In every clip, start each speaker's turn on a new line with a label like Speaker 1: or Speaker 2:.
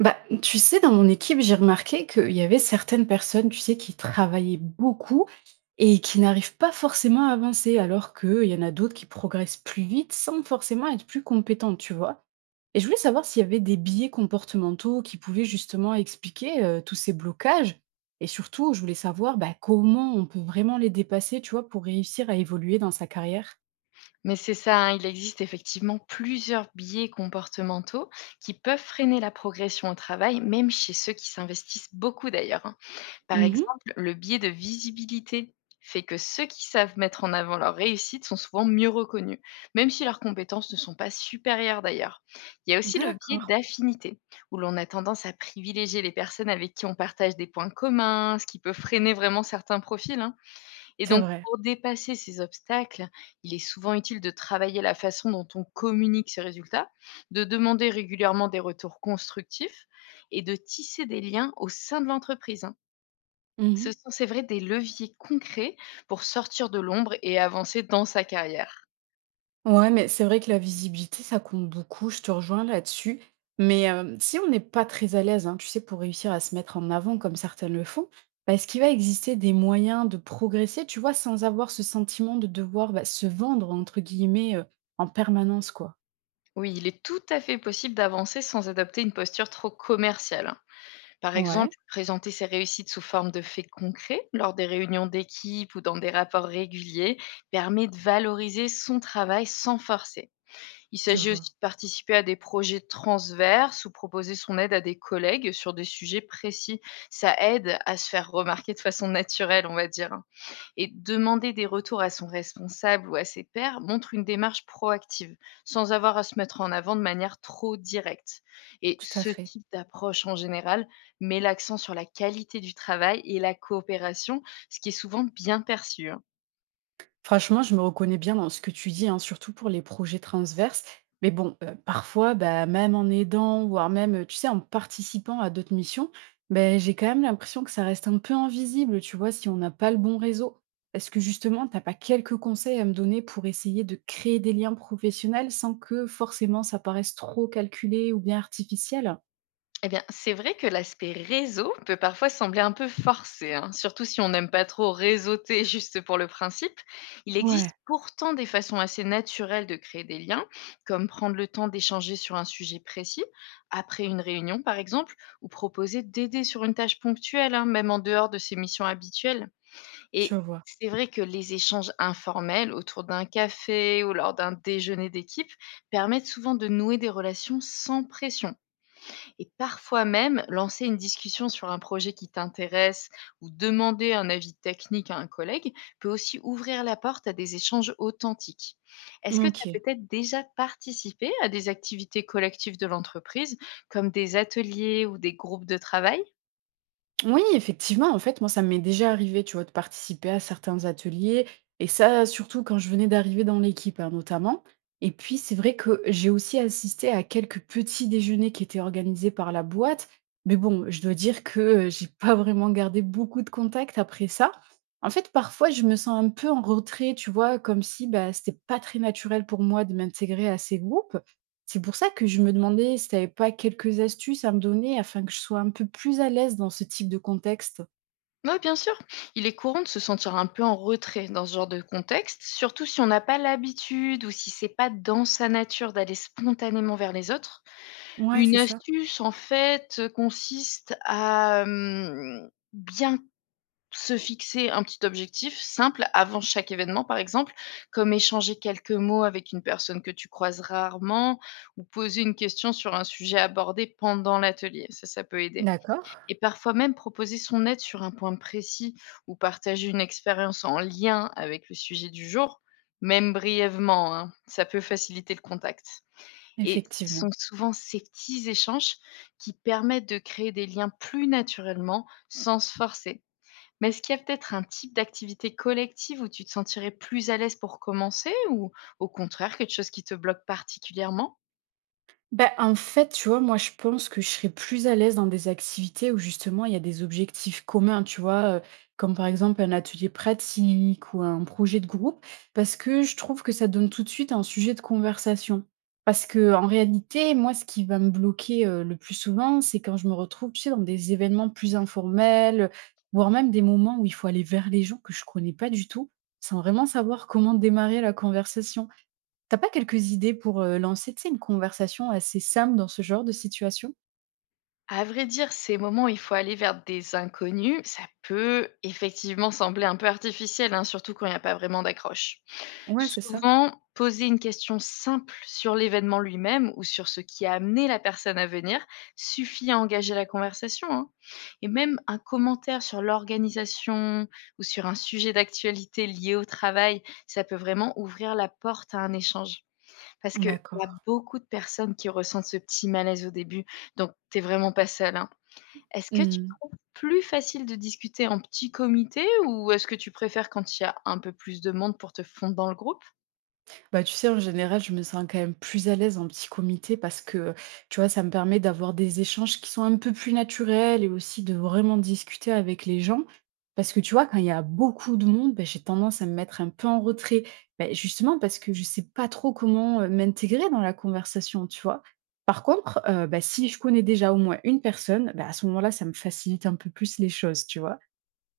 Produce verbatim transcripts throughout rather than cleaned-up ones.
Speaker 1: Bah, tu sais, dans mon équipe, j'ai remarqué qu'il y avait certaines personnes, tu sais, qui travaillaient beaucoup et qui n'arrivent pas forcément à avancer, alors qu'il y en a d'autres qui progressent plus vite sans forcément être plus compétentes, tu vois. Et je voulais savoir s'il y avait des biais comportementaux qui pouvaient justement expliquer euh, tous ces blocages. Et surtout, je voulais savoir bah, comment on peut vraiment les dépasser, tu vois, pour réussir à évoluer dans sa carrière.
Speaker 2: Mais c'est ça, hein, il existe effectivement plusieurs biais comportementaux qui peuvent freiner la progression au travail, même chez ceux qui s'investissent beaucoup d'ailleurs, hein. Par
Speaker 1: Mhm.
Speaker 2: exemple, le biais de visibilité fait que ceux qui savent mettre en avant leur réussite sont souvent mieux reconnus, même si leurs compétences ne sont pas supérieures d'ailleurs. Il y a aussi le biais
Speaker 1: D'accord,
Speaker 2: d'affinité, où l'on a tendance à privilégier les personnes avec qui on partage des points communs, ce qui peut freiner vraiment certains profils, hein. Et
Speaker 1: c'est
Speaker 2: donc
Speaker 1: vrai.
Speaker 2: pour dépasser ces obstacles, il est souvent utile de travailler la façon dont on communique ses résultats, de demander régulièrement des retours constructifs et de tisser des liens au sein de l'entreprise, hein. Ce sont, c'est vrai, des leviers concrets pour sortir de l'ombre et avancer dans sa carrière.
Speaker 1: Ouais, mais c'est vrai que la visibilité, ça compte beaucoup, je te rejoins là-dessus. Mais euh, si on n'est pas très à l'aise, hein, tu sais, pour réussir à se mettre en avant comme certaines le font, bah, est-ce qu'il va exister des moyens de progresser, tu vois, sans avoir ce sentiment de devoir bah, se vendre, entre guillemets, euh, en permanence, quoi?
Speaker 2: Oui, il est tout à fait possible d'avancer sans adopter une posture trop commerciale, hein. Par
Speaker 1: Ouais,
Speaker 2: exemple, présenter ses réussites sous forme de faits concrets lors des réunions d'équipe ou dans des rapports réguliers permet de valoriser son travail sans forcer. Il
Speaker 1: je
Speaker 2: s'agit
Speaker 1: vois,
Speaker 2: aussi de participer à des projets transverses ou proposer son aide à des collègues sur des sujets précis. Ça aide à se faire remarquer de façon naturelle, on va dire, hein, et demander des retours à son responsable ou à ses pairs montre une démarche proactive, sans avoir à se mettre en avant de manière trop directe. Et
Speaker 1: tout à
Speaker 2: ce
Speaker 1: fait.
Speaker 2: type d'approche en général met l'accent sur la qualité du travail et la coopération, ce qui est souvent bien perçu, hein.
Speaker 1: Franchement, je me reconnais bien dans ce que tu dis, hein, surtout pour les projets transverses. Mais bon, heu, parfois, bah, même en aidant, voire même, heu, tu sais, en participant à d'autres missions, ben j'ai quand même l'impression que ça reste un peu invisible, tu vois, si on n'a pas le bon réseau. Est-ce que justement, t'as pas quelques conseils à me donner pour essayer de créer des liens professionnels sans que forcément ça paraisse trop calculé ou bien artificiel?
Speaker 2: Eh bien, c'est vrai que l'aspect réseau peut parfois sembler un peu forcé, hein, surtout si on n'aime pas trop réseauter juste pour le principe. Il
Speaker 1: Ouais,
Speaker 2: existe pourtant des façons assez naturelles de créer des liens, comme prendre le temps d'échanger sur un sujet précis, après une réunion par exemple, ou proposer d'aider sur une tâche ponctuelle, hein, même en dehors de ses missions habituelles.
Speaker 1: tu
Speaker 2: Et
Speaker 1: vois.
Speaker 2: c'est vrai que les échanges informels autour d'un café ou lors d'un déjeuner d'équipe permettent souvent de nouer des relations sans pression. Et parfois même, lancer une discussion sur un projet qui t'intéresse ou demander un avis technique à un collègue peut aussi ouvrir la porte à des échanges authentiques. Est-ce que tu as
Speaker 1: OK.
Speaker 2: peut-être déjà participé à des activités collectives de l'entreprise, comme des ateliers ou des groupes de travail?
Speaker 1: Oui, effectivement, en fait, moi, ça m'est déjà arrivé, tu vois, de participer à certains ateliers et ça, surtout quand je venais d'arriver dans l'équipe, hein, notamment. Et puis, c'est vrai que j'ai aussi assisté à quelques petits déjeuners qui étaient organisés par la boîte. Mais bon, je dois dire que euh, j'ai pas vraiment gardé beaucoup de contact après ça. En fait, parfois, je me sens un peu en retrait, tu vois, comme si bah, c'était pas très naturel pour moi de m'intégrer à ces groupes. C'est pour ça que je me demandais si tu avais pas quelques astuces à me donner afin que je sois un peu plus à l'aise dans ce type de contexte.
Speaker 2: Oui, bien sûr. Il est courant de se sentir un peu en retrait dans ce genre de contexte, surtout si on n'a pas l'habitude ou si c'est pas dans sa nature d'aller spontanément vers les autres.
Speaker 1: Ouais,
Speaker 2: Une
Speaker 1: c'est ça.
Speaker 2: astuce en fait, consiste à, hem, bien se fixer un petit objectif simple avant chaque événement, par exemple, comme échanger quelques mots avec une personne que tu croises rarement ou poser une question sur un sujet abordé pendant l'atelier. Ça, ça peut aider,
Speaker 1: D'accord,
Speaker 2: et parfois même proposer son aide sur un point précis ou partager une expérience en lien avec le sujet du jour, même brièvement, hein, ça peut faciliter le contact. Et ce
Speaker 1: effectivement.
Speaker 2: sont souvent ces petits échanges qui permettent de créer des liens plus naturellement, sans se forcer. Mais est-ce qu'il y a peut-être un type d'activité collective où tu te sentirais plus à l'aise pour commencer ou au contraire quelque chose qui te bloque particulièrement?
Speaker 1: Ben en fait, tu vois, moi, je pense que je serais plus à l'aise dans des activités où justement il y a des objectifs communs, tu vois, euh, comme par exemple un atelier pratique ou un projet de groupe, parce que je trouve que ça donne tout de suite un sujet de conversation. Parce que en réalité, moi, ce qui va me bloquer euh, le plus souvent, c'est quand je me retrouve, tu sais, dans des événements plus informels, voire même des moments où il faut aller vers les gens que je connais pas du tout, sans vraiment savoir comment démarrer la conversation. T'as pas quelques idées pour, heu, lancer, tu sais, une conversation assez simple dans ce genre de situation?
Speaker 2: À vrai dire, ces moments où il faut aller vers des inconnus, ça peut effectivement sembler un peu artificiel, hein, surtout quand il n'y a pas vraiment d'accroche.
Speaker 1: Ouais, c'est ça.
Speaker 2: Souvent, poser une question simple sur l'événement lui-même ou sur ce qui a amené la personne à venir suffit à engager la conversation, hein. Et même un commentaire sur l'organisation ou sur un sujet d'actualité lié au travail, ça peut vraiment ouvrir la porte à un échange. Parce qu'il
Speaker 1: D'accord.
Speaker 2: y a beaucoup de personnes qui ressentent ce petit malaise au début, donc t'es vraiment pas seule, hein. Est-ce que tu
Speaker 1: Mmh.
Speaker 2: trouves plus facile de discuter en petit comité ou est-ce que tu préfères quand il y a un peu plus de monde pour te fondre dans le groupe?
Speaker 1: Bah, tu sais, en général, je me sens quand même plus à l'aise en petit comité parce que, tu vois, ça me permet d'avoir des échanges qui sont un peu plus naturels et aussi de vraiment discuter avec les gens. Parce que, tu vois, quand il y a beaucoup de monde, bah, j'ai tendance à me mettre un peu en retrait. Bah, justement parce que je sais pas trop comment euh, m'intégrer dans la conversation, tu vois. Par contre, euh, bah, si je connais déjà au moins une personne, bah, à ce moment-là, ça me facilite un peu plus les choses, tu vois.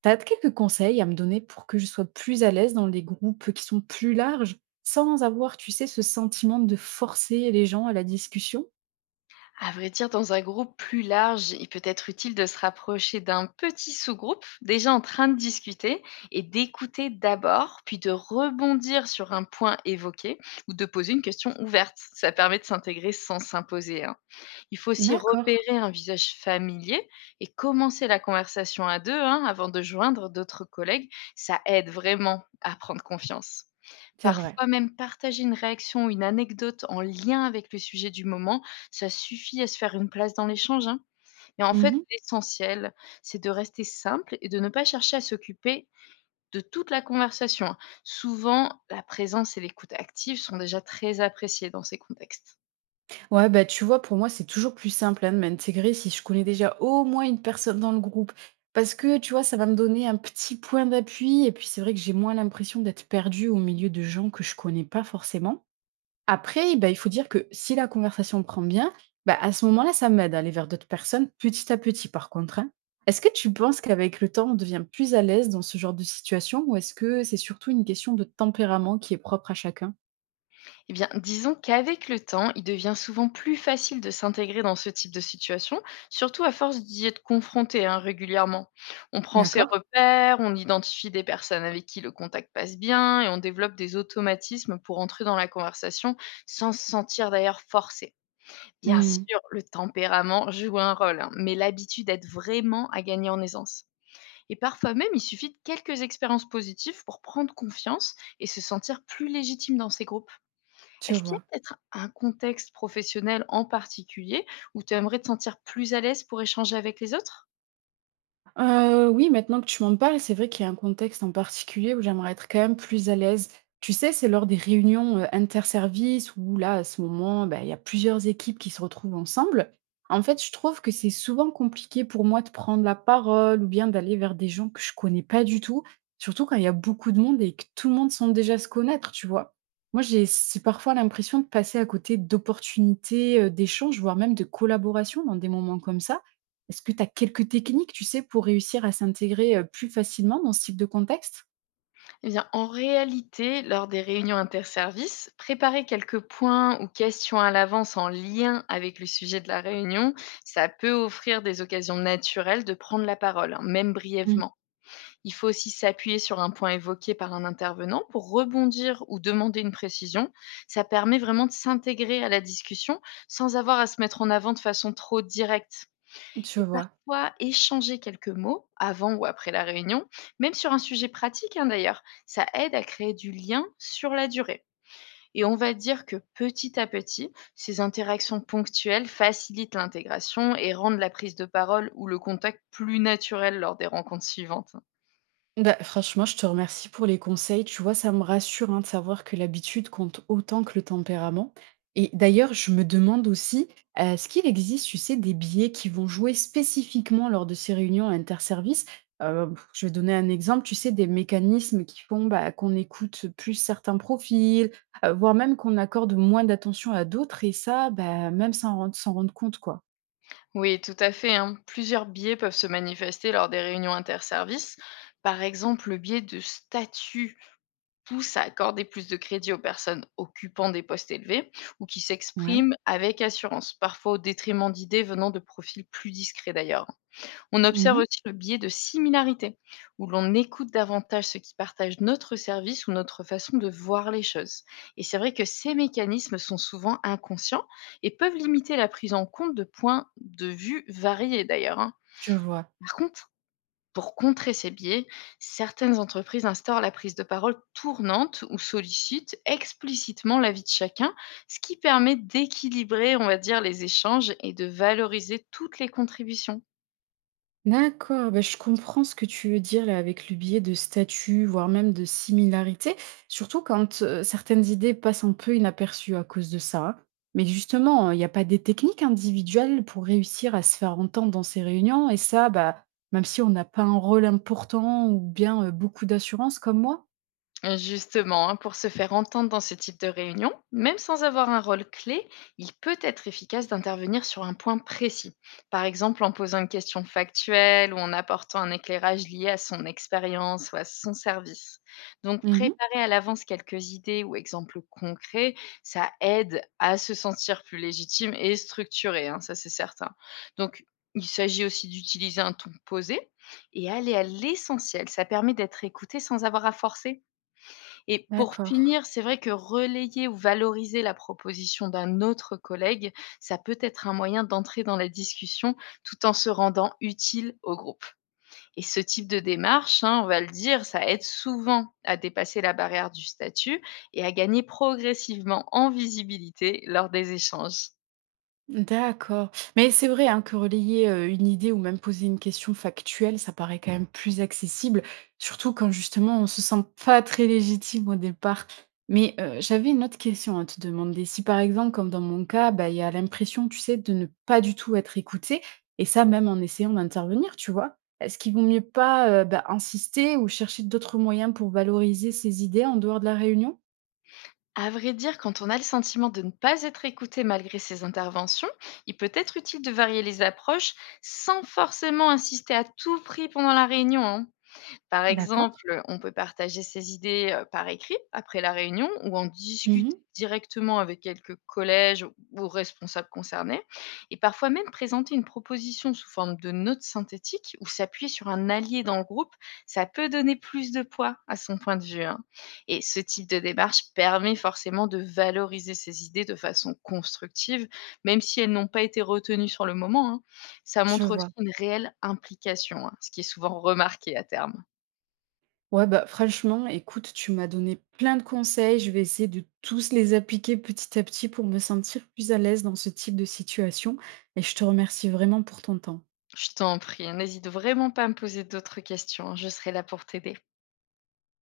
Speaker 1: T'as quelques conseils à me donner pour que je sois plus à l'aise dans les groupes qui sont plus larges, sans avoir, tu sais, ce sentiment de forcer les gens à la discussion?
Speaker 2: À vrai dire, dans un groupe plus large, il peut être utile de se rapprocher d'un petit sous-groupe déjà en train de discuter et d'écouter d'abord, puis de rebondir sur un point évoqué ou de poser une question ouverte. Ça permet de s'intégrer sans s'imposer, hein. Il faut aussi
Speaker 1: D'accord.
Speaker 2: repérer un visage familier et commencer la conversation à deux, hein, avant de joindre d'autres collègues. Ça aide vraiment à prendre confiance.
Speaker 1: C'est vrai.
Speaker 2: Parfois même partager une réaction ou une anecdote en lien avec le sujet du moment, ça suffit à se faire une place dans l'échange, hein. Mais en fait,
Speaker 1: Mhm.
Speaker 2: l'essentiel, c'est de rester simple et de ne pas chercher à s'occuper de toute la conversation, hein. Souvent, la présence et l'écoute active sont déjà très appréciées dans ces contextes.
Speaker 1: Ouais, bah tu vois, pour moi, c'est toujours plus simple hein, de m'intégrer si je connais déjà au moins une personne dans le groupe. Parce que, tu vois, ça va me donner un petit point d'appui. Et puis, c'est vrai que j'ai moins l'impression d'être perdue au milieu de gens que je connais pas forcément. Après, bah, il faut dire que si la conversation prend bien, bah, à ce moment-là, ça m'aide à aller vers d'autres personnes petit à petit par contre, hein. Est-ce que tu penses qu'avec le temps, on devient plus à l'aise dans ce genre de situation ou est-ce que c'est surtout une question de tempérament qui est propre à chacun?
Speaker 2: Eh bien, disons qu'avec le temps, il devient souvent plus facile de s'intégrer dans ce type de situation, surtout à force d'y être confronté, hein, régulièrement. On prend ses
Speaker 1: D'accord.
Speaker 2: repères, on identifie des personnes avec qui le contact passe bien et on développe des automatismes pour entrer dans la conversation sans se sentir d'ailleurs forcé. Bien
Speaker 1: Mmh,
Speaker 2: sûr, le tempérament joue un rôle, hein, mais l'habitude aide vraiment à gagner en aisance. Et parfois même, il suffit de quelques expériences positives pour prendre confiance et se sentir plus légitime dans ces groupes.
Speaker 1: je
Speaker 2: Est-ce qu'il y
Speaker 1: vois.
Speaker 2: a peut-être un contexte professionnel en particulier où tu aimerais te sentir plus à l'aise pour échanger avec les autres?
Speaker 1: Heu, oui, maintenant que tu m'en parles, c'est vrai qu'il y a un contexte en particulier où j'aimerais être quand même plus à l'aise. Tu sais, c'est lors des réunions, heu, interservices où là, à ce moment, bah, il y a plusieurs équipes qui se retrouvent ensemble. En fait, je trouve que c'est souvent compliqué pour moi de prendre la parole ou bien d'aller vers des gens que je connais pas du tout, surtout quand il y a beaucoup de monde et que tout le monde semble déjà se connaître, tu vois? Moi, j'ai c'est parfois l'impression de passer à côté d'opportunités, heu, d'échanges, voire même de collaboration dans des moments comme ça. Est-ce que tu as quelques techniques, tu sais, pour réussir à s'intégrer, heu, plus facilement dans ce type de contexte?
Speaker 2: Eh bien, en réalité, lors des réunions interservices, préparer quelques points ou questions à l'avance en lien avec le sujet de la réunion, ça peut offrir des occasions naturelles de prendre la parole, hein, même
Speaker 1: Mmh.
Speaker 2: brièvement. Il faut aussi s'appuyer sur un point évoqué par un intervenant pour rebondir ou demander une précision. Ça permet vraiment de s'intégrer à la discussion sans avoir à se mettre en avant de façon trop directe.
Speaker 1: Je
Speaker 2: Et
Speaker 1: vois.
Speaker 2: parfois, échanger quelques mots, avant ou après la réunion, même sur un sujet pratique, hein, d'ailleurs, ça aide à créer du lien sur la durée. Et on va dire que petit à petit, ces interactions ponctuelles facilitent l'intégration et rendent la prise de parole ou le contact plus naturel lors des rencontres suivantes.
Speaker 1: Bah, franchement, je te remercie pour les conseils. Tu vois, ça me rassure hein, de savoir que l'habitude compte autant que le tempérament. Et d'ailleurs, je me demande aussi, euh, est-ce qu'il existe, tu sais, des billets qui vont jouer spécifiquement lors de ces réunions interservices. Euh, Je vais donner un exemple, tu sais, des mécanismes qui font bah, qu'on écoute plus certains profils, euh, voire même qu'on accorde moins d'attention à d'autres, et ça, bah, même sans rendre- s'en rendre compte, quoi.
Speaker 2: Oui, tout à fait, hein. Plusieurs biais peuvent se manifester lors des réunions interservices. Par exemple, le biais de statut pousse à accorder plus de crédit aux personnes occupant des postes élevés ou qui
Speaker 1: Ouais.
Speaker 2: s'expriment avec assurance, parfois au détriment d'idées venant de profils plus discrets d'ailleurs. On observe
Speaker 1: Mhm,
Speaker 2: aussi le biais de similarité, où l'on écoute davantage ceux qui partagent notre service ou notre façon de voir les choses. Et c'est vrai que ces mécanismes sont souvent inconscients et peuvent limiter la prise en compte de points de vue variés d'ailleurs, hein.
Speaker 1: je vois.
Speaker 2: Par contre, pour contrer ces biais, certaines entreprises instaurent la prise de parole tournante ou sollicitent explicitement l'avis de chacun, ce qui permet d'équilibrer, on va dire, les échanges et de valoriser toutes les contributions.
Speaker 1: D'accord, bah, je comprends ce que tu veux dire là avec le biais de statut, voire même de similarité, surtout quand euh, certaines idées passent un peu inaperçues à cause de ça, hein. Mais justement, il n'y a pas des techniques individuelles pour réussir à se faire entendre dans ces réunions, et ça, bah, même si on n'a pas un rôle important ou bien euh, beaucoup d'assurance comme moi.
Speaker 2: Justement, hein, pour se faire entendre dans ce type de réunion, même sans avoir un rôle clé, il peut être efficace d'intervenir sur un point précis. Par exemple, en posant une question factuelle ou en apportant un éclairage lié à son expérience ou à son service. Donc,
Speaker 1: Mhm,
Speaker 2: préparer à l'avance quelques idées ou exemples concrets, ça aide à se sentir plus légitime et structuré, hein, ça c'est certain. Donc, il s'agit aussi d'utiliser un ton posé et aller à l'essentiel. Ça permet d'être écouté sans avoir à forcer. Et pour
Speaker 1: d'accord.
Speaker 2: finir, c'est vrai que relayer ou valoriser la proposition d'un autre collègue, ça peut être un moyen d'entrer dans la discussion tout en se rendant utile au groupe. Et ce type de démarche, hein, on va le dire, ça aide souvent à dépasser la barrière du statut et à gagner progressivement en visibilité lors des échanges.
Speaker 1: D'accord. Mais c'est vrai hein, que relayer euh, une idée ou même poser une question factuelle, ça paraît quand même plus accessible, surtout quand justement on se sent pas très légitime au départ. Mais euh, j'avais une autre question à te demander. Si par exemple, comme dans mon cas, bah, il y a l'impression, tu sais, de ne pas du tout être écouté, et ça même en essayant d'intervenir, tu vois, est-ce qu'il vaut mieux pas euh, bah, insister ou chercher d'autres moyens pour valoriser ses idées en dehors de la réunion?
Speaker 2: À vrai dire, quand on a le sentiment de ne pas être écouté malgré ses interventions, il peut être utile de varier les approches sans forcément insister à tout prix pendant la réunion, hein. Par
Speaker 1: D'accord.
Speaker 2: exemple, on peut partager ses idées, heu, par écrit après la réunion ou en discuter
Speaker 1: Mhm.
Speaker 2: directement avec quelques collèges ou ou responsables concernés et parfois même présenter une proposition sous forme de note synthétique ou s'appuyer sur un allié dans le groupe, ça peut donner plus de poids à son point de vue, hein, et ce type de démarche permet forcément de valoriser ses idées de façon constructive, même si elles n'ont pas été retenues sur le moment, hein. Ça
Speaker 1: Je
Speaker 2: montre aussi
Speaker 1: vois.
Speaker 2: une réelle implication, hein, ce qui est souvent remarqué à terme.
Speaker 1: Ouais, bah, franchement, écoute, tu m'as donné plein de conseils. Je vais essayer de tous les appliquer petit à petit pour me sentir plus à l'aise dans ce type de situation. Et je te remercie vraiment pour ton temps.
Speaker 2: Je t'en prie, n'hésite vraiment pas à me poser d'autres questions, je serai là pour t'aider.